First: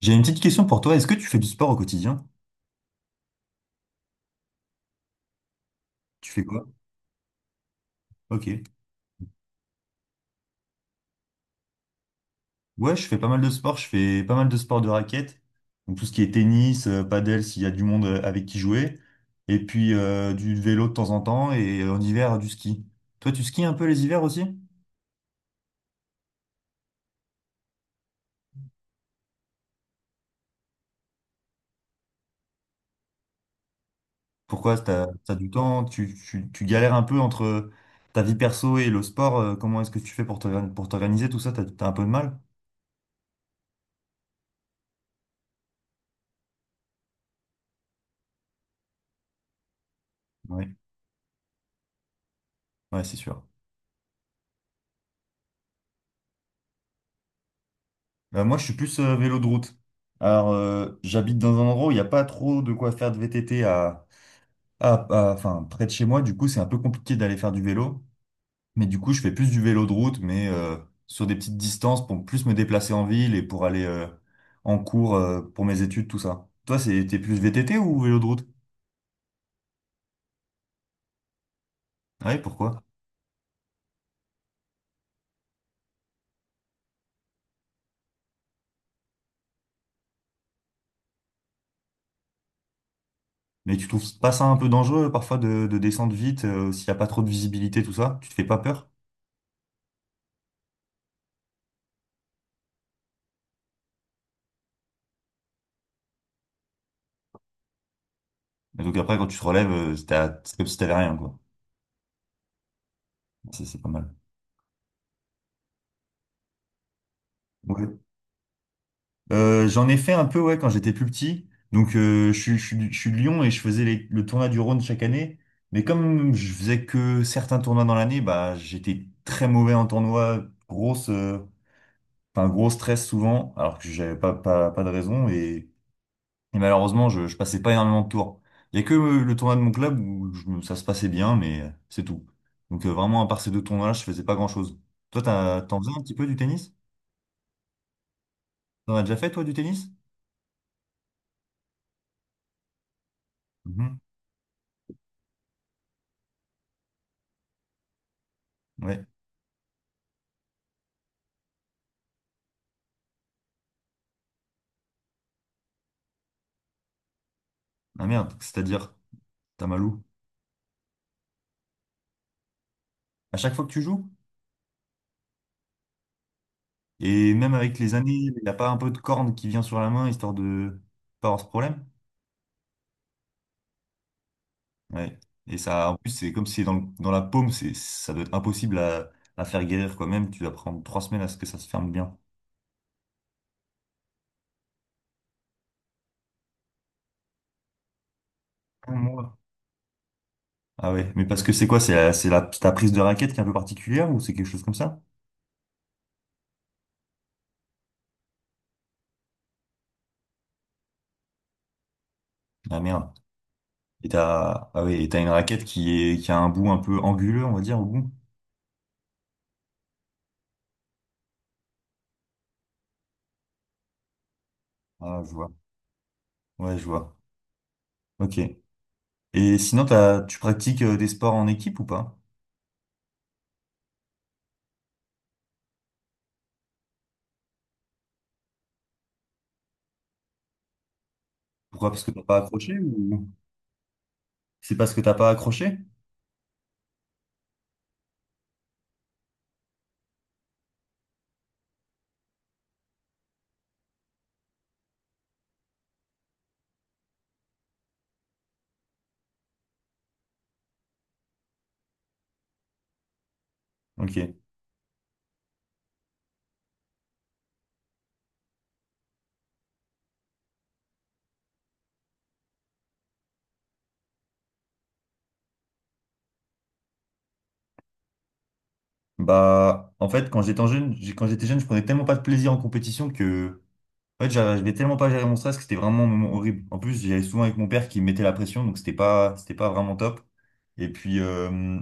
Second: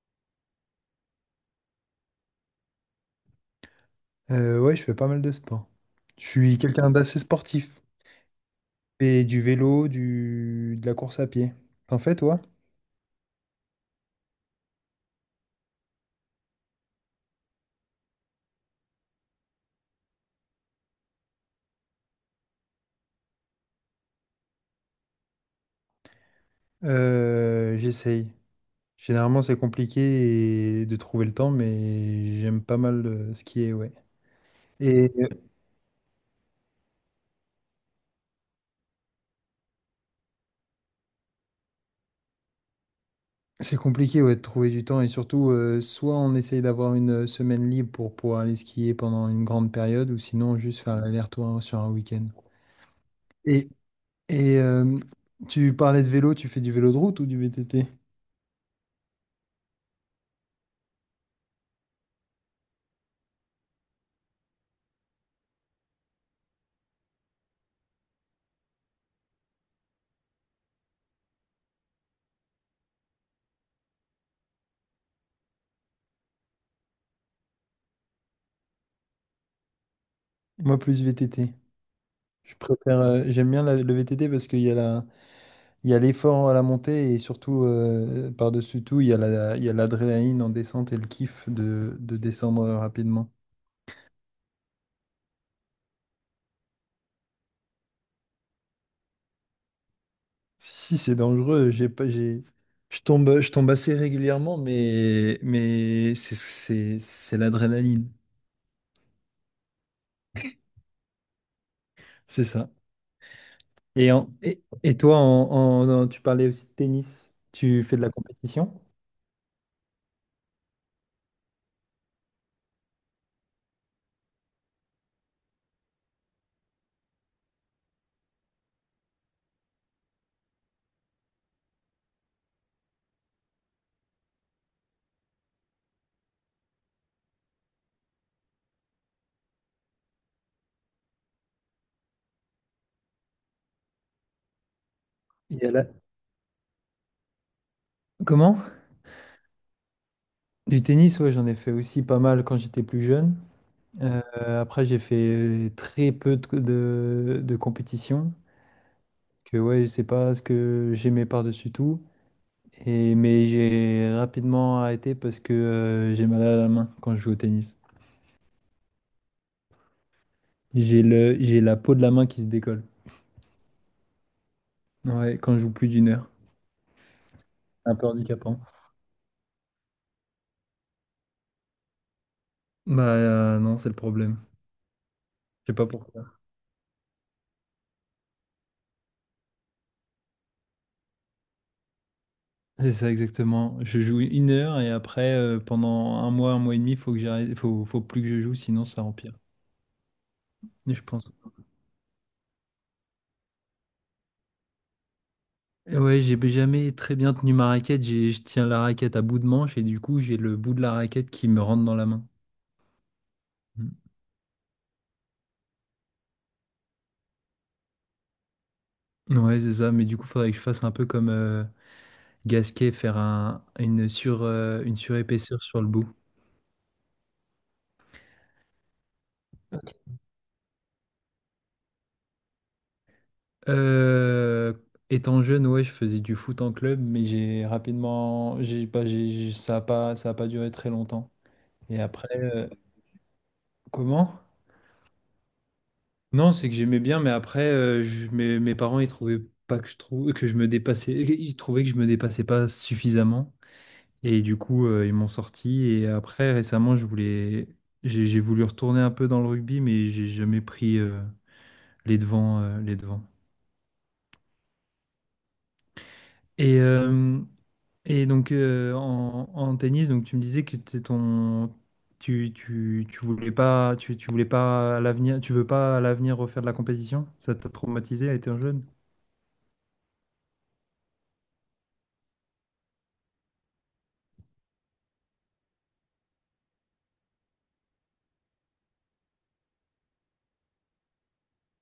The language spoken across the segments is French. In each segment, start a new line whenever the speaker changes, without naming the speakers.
J'ai une petite question pour toi. Est-ce que tu fais du sport au quotidien?
Ouais, je fais pas mal de sport. Je
Tu fais
suis
quoi?
quelqu'un d'assez sportif.
Ok.
Et du vélo, de la course à pied. T'en fais, toi?
Ouais, je fais pas mal de sport. Je fais pas mal de sport de raquette. Donc tout ce qui est tennis, padel, s'il y a du monde avec qui jouer. Et puis du vélo de temps en temps et en hiver du ski. Toi, tu skis un peu les hivers aussi?
J'essaye. Généralement, c'est compliqué de trouver le temps, mais j'aime pas mal skier, ouais.
Pourquoi? T'as,
Et euh,
t'as du temps? Tu galères un peu entre ta vie perso et le sport. Comment est-ce que tu fais pour t'organiser tout ça? T'as un peu de mal?
c'est compliqué, ouais, de trouver du temps. Et surtout, soit on essaye d'avoir une semaine libre pour pouvoir aller skier pendant une grande période, ou sinon
Ouais,
juste faire l'aller-retour sur un week-end.
ouais, c'est sûr.
Et, et, tu parlais de vélo, tu fais du vélo de route ou du VTT?
Bah, moi, je suis plus vélo de route. Alors, j'habite dans un endroit où il n'y a pas trop de quoi faire de VTT enfin, près de chez moi. Du coup, c'est un peu compliqué d'aller faire du vélo. Mais du coup, je fais plus du vélo de route, mais sur des petites distances pour plus me déplacer en ville et pour aller en cours pour mes études, tout ça. Toi, c'est, t'es plus VTT ou vélo de route?
Moi, plus VTT.
Ouais,
Je
pourquoi?
préfère, j'aime bien le VTT parce qu'il y a l'effort à la montée et surtout, par-dessus tout, il y a l'adrénaline en descente et le kiff de descendre rapidement.
Mais tu trouves pas ça un peu dangereux parfois de descendre vite s'il n'y a pas trop de visibilité, tout ça? Tu te fais pas peur?
Si, si, c'est dangereux, j'ai pas, j'ai, je tombe assez régulièrement, mais c'est l'adrénaline,
Et donc après, quand tu te relèves, c'est comme si t'avais rien, quoi.
c'est ça.
Ça, c'est pas mal.
Et toi, tu parlais aussi de tennis, tu
Ouais.
fais de la compétition?
J'en ai fait un peu ouais quand j'étais plus petit. Donc je suis de Lyon et je faisais le tournoi du Rhône chaque année. Mais comme je faisais que certains tournois dans l'année, bah j'étais très mauvais en tournoi, grosse, enfin gros stress souvent, alors que j'avais pas de raison et malheureusement je passais pas énormément de tours. Il y a que le tournoi de mon club où ça se passait bien, mais c'est tout. Donc vraiment à part ces deux tournois-là, je faisais pas grand-chose. Toi
Il y a
t'en faisais un petit peu du tennis?
Comment?
T'en as déjà fait toi du tennis?
Du tennis, ouais, j'en ai fait aussi pas mal quand j'étais plus jeune.
Mhm.
Euh, Après, j'ai fait très peu de compétitions,
Ouais.
que ouais, c'est pas ce que j'aimais par-dessus tout. Et, mais j'ai rapidement arrêté parce que j'ai mal à la main quand je joue au tennis.
Ah merde, c'est-à-dire. Tamalou.
J'ai la peau de la main qui se décolle.
À chaque fois que tu joues,
Ouais, quand je joue plus d'1 heure.
et même avec
C'est
les
un peu
années, il n'a
handicapant.
pas un peu de corne qui vient sur la main, histoire de pas avoir ce problème.
Non, c'est le problème.
Ouais. Et
Je sais pas
ça, en plus,
pourquoi.
c'est comme si c'est dans, dans la paume, c'est, ça doit être impossible à faire guérir quand même. Tu vas prendre 3 semaines à ce que ça se ferme bien.
C'est ça exactement. Je joue 1 heure et après, pendant un mois et demi, faut que j'arrête, faut plus que je joue, sinon
Un
ça empire.
mois. Ah
Je
ouais, mais
pense.
parce que c'est quoi? C'est la, ta prise de raquette qui est un peu particulière ou c'est quelque chose comme ça?
Et ouais, j'ai jamais très bien tenu ma raquette. Je tiens la raquette à bout de manche et du coup, j'ai le bout de la raquette qui me rentre dans la main.
Ah merde.
Mm.
Et t'as, ah ouais, et t'as une raquette qui est, qui a un bout un peu anguleux, on va dire, au bout.
Ouais, c'est ça. Mais du coup, faudrait que je fasse un peu comme Gasquet, faire une sur, une
Ah, je vois.
surépaisseur sur le bout.
Ouais, je vois. Ok. Et sinon, t'as, tu pratiques des sports en équipe ou pas?
Euh, Étant jeune, ouais, je faisais du foot en club, mais j'ai rapidement, j'ai pas, j'ai- ça a pas duré très longtemps.
Pourquoi?
Et
Parce que t'as
après,
pas accroché ou
comment?
c'est parce que t'as pas accroché?
Non, c'est que j'aimais bien, mais après, mes parents, ils trouvaient pas que je trouve que je me dépassais, ils trouvaient que je me dépassais pas suffisamment, et du coup, ils m'ont sorti. Et après, récemment, j'ai voulu retourner un peu dans le rugby, mais j'ai jamais pris euh, les devants.
Ok.
Et euh, et donc, en tennis, donc tu me disais que t'es ton, tu voulais pas, tu voulais pas à l'avenir, tu veux pas à l'avenir refaire de la compétition? Ça t'a traumatisé à être jeune?
Bah, en fait, quand j'étais jeune, je prenais tellement pas de plaisir en compétition que, en fait, j'arrivais tellement pas à gérer mon stress que c'était vraiment un moment horrible. En plus, j'y allais souvent avec mon père qui me mettait la pression, donc c'était pas vraiment top. Et puis,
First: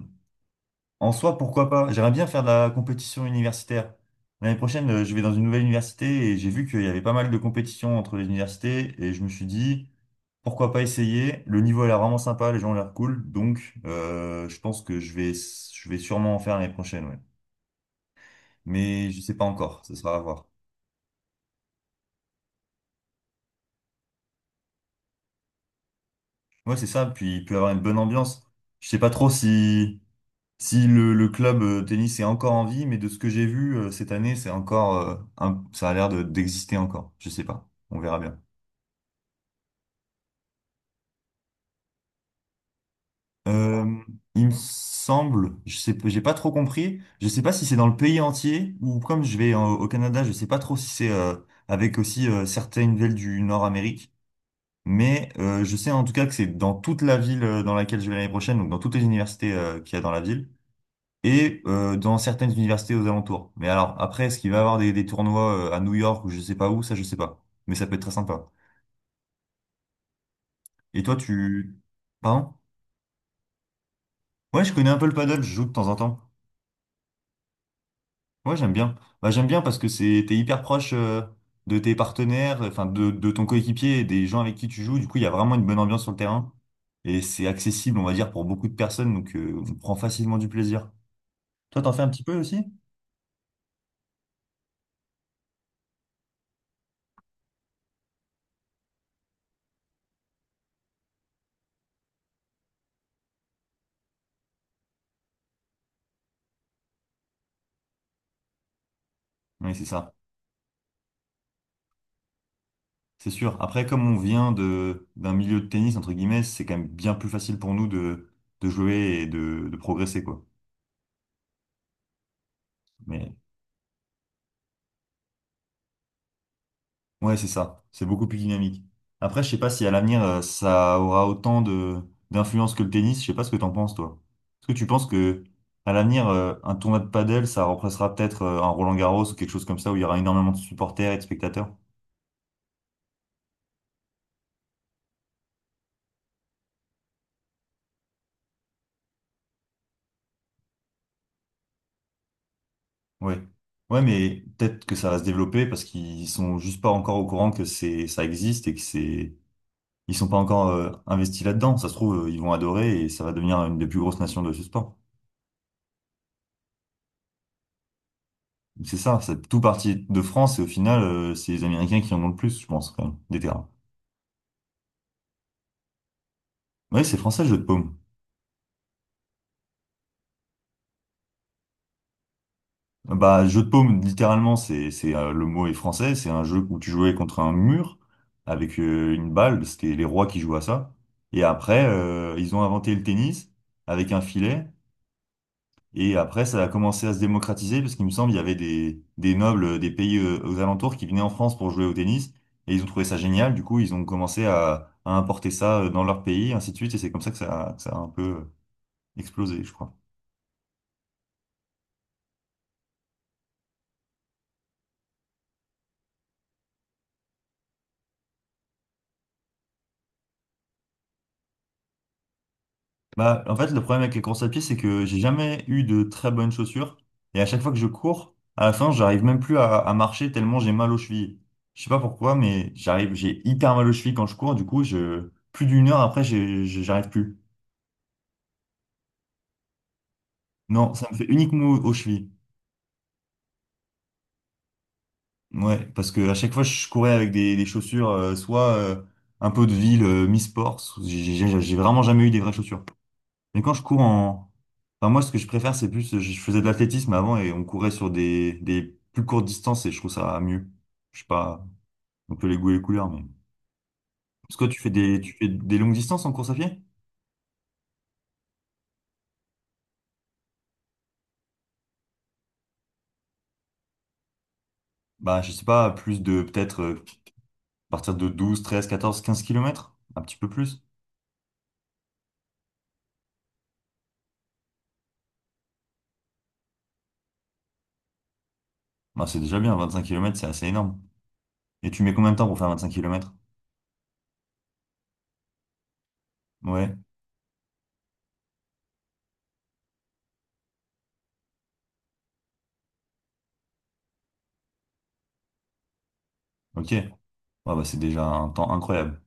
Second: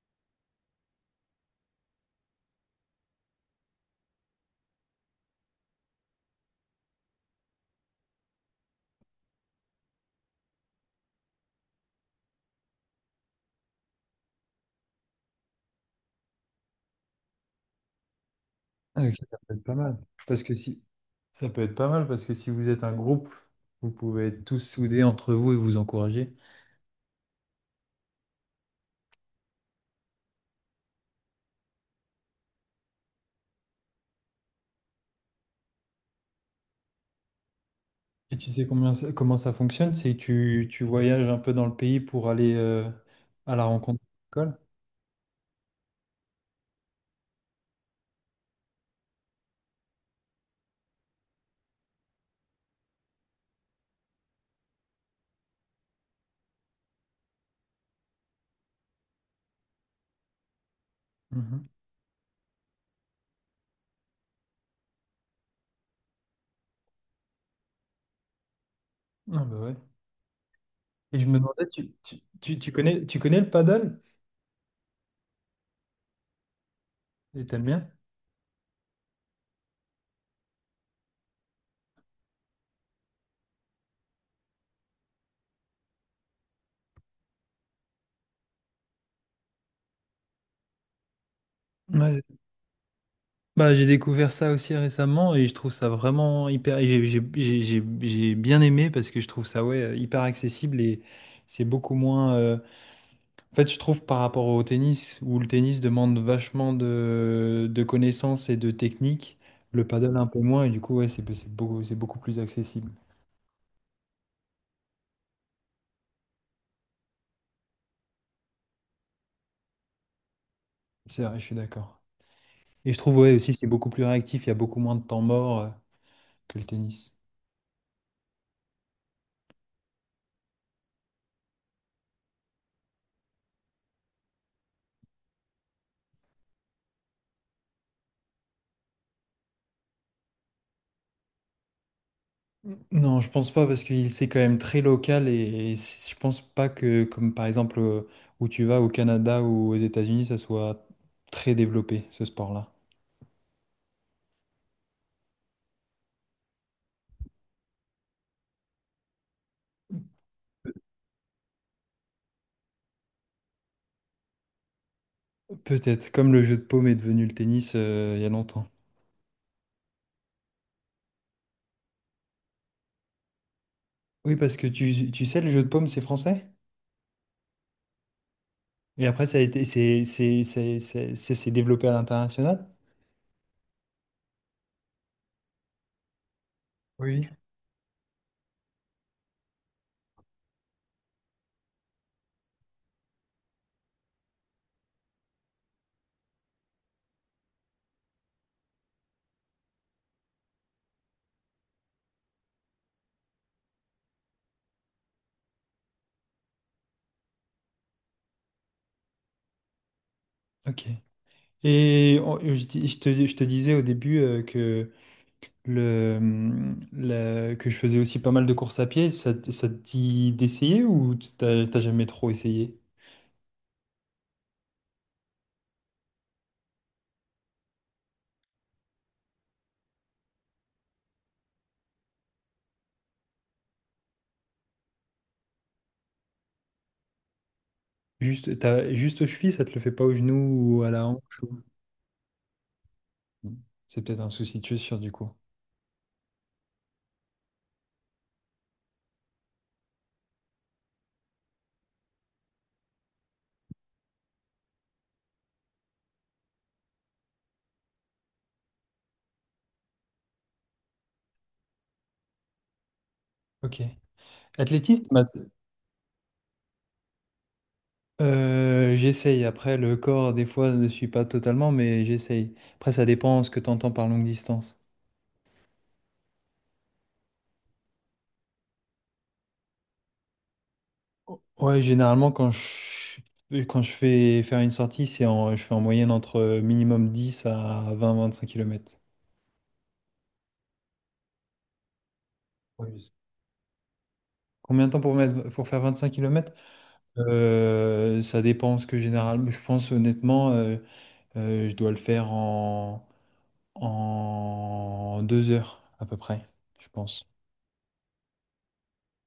en soi, pourquoi pas? J'aimerais bien faire de la compétition universitaire. L'année prochaine, je vais dans une nouvelle université et j'ai vu qu'il y avait pas mal de compétitions entre les universités et je me suis dit. Pourquoi pas essayer? Le niveau a l'air vraiment sympa, les gens ont l'air cool, donc je pense que je vais sûrement en faire l'année prochaine, ouais.
Ah,
Mais
ok,
je sais
ça
pas
peut être pas
encore, ce
mal.
sera à
Parce
voir.
que si, ça peut être pas mal parce que si vous êtes un groupe, vous pouvez être tous soudés entre vous et vous encourager.
Ouais, c'est ça, puis il peut y avoir une bonne ambiance. Je sais pas trop si, si le club tennis est encore en vie, mais de ce que j'ai vu cette année, c'est encore, ça a l'air d'exister encore. Je sais pas, on verra
Et
bien.
tu sais comment ça fonctionne? C'est que tu voyages un peu dans le pays pour aller à la
Euh,
rencontre de
il me
l'école.
semble, je sais, j'ai pas trop compris. Je sais pas si c'est dans le pays entier ou comme je vais au Canada, je sais pas trop si c'est avec aussi certaines villes du Nord-Amérique. Mais je sais en tout cas que c'est dans toute la ville dans laquelle je vais l'année prochaine, donc dans toutes les universités qu'il y a dans la ville et
Mhm.
dans certaines universités aux alentours. Mais alors après, est-ce qu'il va y avoir des tournois à New York ou je sais pas où, ça je sais pas. Mais ça peut être très sympa.
Ah bah ouais.
Et toi,
Et je me demandais,
tu, pardon?
tu connais le paddle?
Ouais, je connais un peu le paddle, je joue de temps en temps.
Et t'aimes bien?
Ouais, j'aime bien. Bah, j'aime bien parce que c'est, t'es hyper proche de tes partenaires, enfin de ton coéquipier et des gens avec qui tu joues. Du coup, il y a vraiment une bonne ambiance sur le terrain et c'est accessible, on va dire, pour beaucoup de personnes. Donc, on prend facilement du plaisir. Toi, t'en fais un
Ouais,
petit peu aussi?
bah, j'ai découvert ça aussi récemment et je trouve ça vraiment hyper. Et j'ai bien aimé parce que je trouve ça ouais, hyper accessible et c'est beaucoup moins. En fait, je trouve par rapport au tennis, où le tennis demande vachement de connaissances et de techniques,
Oui, c'est
le
ça.
paddle un peu moins et du coup, ouais, c'est beaucoup plus accessible.
C'est sûr. Après, comme on vient de d'un milieu de tennis, entre guillemets, c'est quand même bien plus facile pour nous de jouer et de progresser, quoi.
C'est vrai, je suis d'accord. Et je trouve
Mais
ouais, aussi c'est beaucoup plus réactif, il y a beaucoup moins de temps mort que le tennis.
ouais, c'est ça. C'est beaucoup plus dynamique. Après, je sais pas si à l'avenir, ça aura autant de d'influence que le tennis. Je sais pas ce que t'en penses, toi. Est-ce que tu penses que à l'avenir, un tournoi de padel, ça remplacera peut-être un Roland-Garros ou quelque chose comme ça où il y aura énormément de supporters et de spectateurs?
Non, je pense pas parce qu'il c'est quand même très local et je pense pas que comme par exemple où tu vas au Canada ou aux États-Unis, ça soit très développé ce sport-là.
Ouais. Ouais, mais peut-être que ça va se développer parce qu'ils sont juste pas encore au courant que c'est ça existe et que c'est Ils sont pas encore investis là-dedans. Ça se trouve, ils vont adorer et ça va devenir une des plus grosses nations de ce sport.
Peut-être comme le jeu de paume est devenu le tennis il y a longtemps.
C'est ça, c'est tout parti de France et au final, c'est les Américains qui en ont le plus, je pense, quand même, des terrains.
Oui, parce que tu sais, le jeu de paume c'est français
Oui, c'est français, le jeu de paume.
et après ça a été c'est développé à l'international.
Bah, jeu de paume, littéralement, c'est, le mot est français. C'est un jeu où tu jouais
Oui.
contre un mur avec une balle. C'était les rois qui jouaient à ça. Et après, ils ont inventé le tennis avec un filet. Et après, ça a commencé à se démocratiser parce qu'il me semble il y avait des nobles des pays aux alentours qui venaient en France pour jouer au tennis et ils ont trouvé ça génial. Du coup, ils ont commencé à importer ça dans leur pays, ainsi de suite. Et c'est comme ça que ça, que ça a un peu explosé, je crois.
Ok. Je te disais au début le, que je faisais aussi pas mal de courses à pied, ça te dit d'essayer ou t'as jamais trop essayé?
Bah, en fait, le problème avec les courses à pied, c'est que j'ai jamais eu de très bonnes chaussures et à chaque fois que je cours, à la fin, j'arrive même plus à marcher tellement j'ai mal aux chevilles. Je sais pas pourquoi, mais j'arrive, j'ai hyper mal aux chevilles quand je cours. Du coup, je, plus d'une heure après, j'arrive plus.
Juste, juste aux chevilles, ça te le fait pas aux genoux ou à
Non,
la
ça me fait
hanche ou-
uniquement aux chevilles.
C'est peut-être un souci, tu es sûr du coup.
Ouais, parce que à chaque fois je courais avec des chaussures, soit un peu de ville, mi-sport, j'ai vraiment jamais eu des vraies chaussures. Mais quand je cours en... Enfin moi ce que je préfère c'est plus, je faisais de l'athlétisme avant et on courait sur des plus courtes distances et je trouve ça mieux. Je sais pas, on peut les goûts et les couleurs, mais...
Ok.
Parce que toi,
Athlétisme, ma-
tu fais des longues distances en course à pied?
J'essaye. Après, le corps, des fois, ne suit pas totalement, mais j'essaye. Après, ça dépend ce que tu entends par longue distance.
Bah je sais pas, plus de peut-être à partir de 12 13 14 15 kilomètres, un petit peu plus.
Ouais, généralement, quand je fais faire une sortie, je fais en moyenne entre minimum 10 à 20 25 km.
Bah, c'est déjà bien, 25 kilomètres c'est assez énorme. Et tu mets combien de temps pour faire 25
Oui.
kilomètres?
Combien de temps pour mettre, pour faire vingt-cinq kilomètres km?
Ouais
Ça dépend ce que généralement. Je pense honnêtement, je dois le faire en 2 heures à peu près, je
Ok.
pense.
Ah bah, c'est déjà un temps incroyable.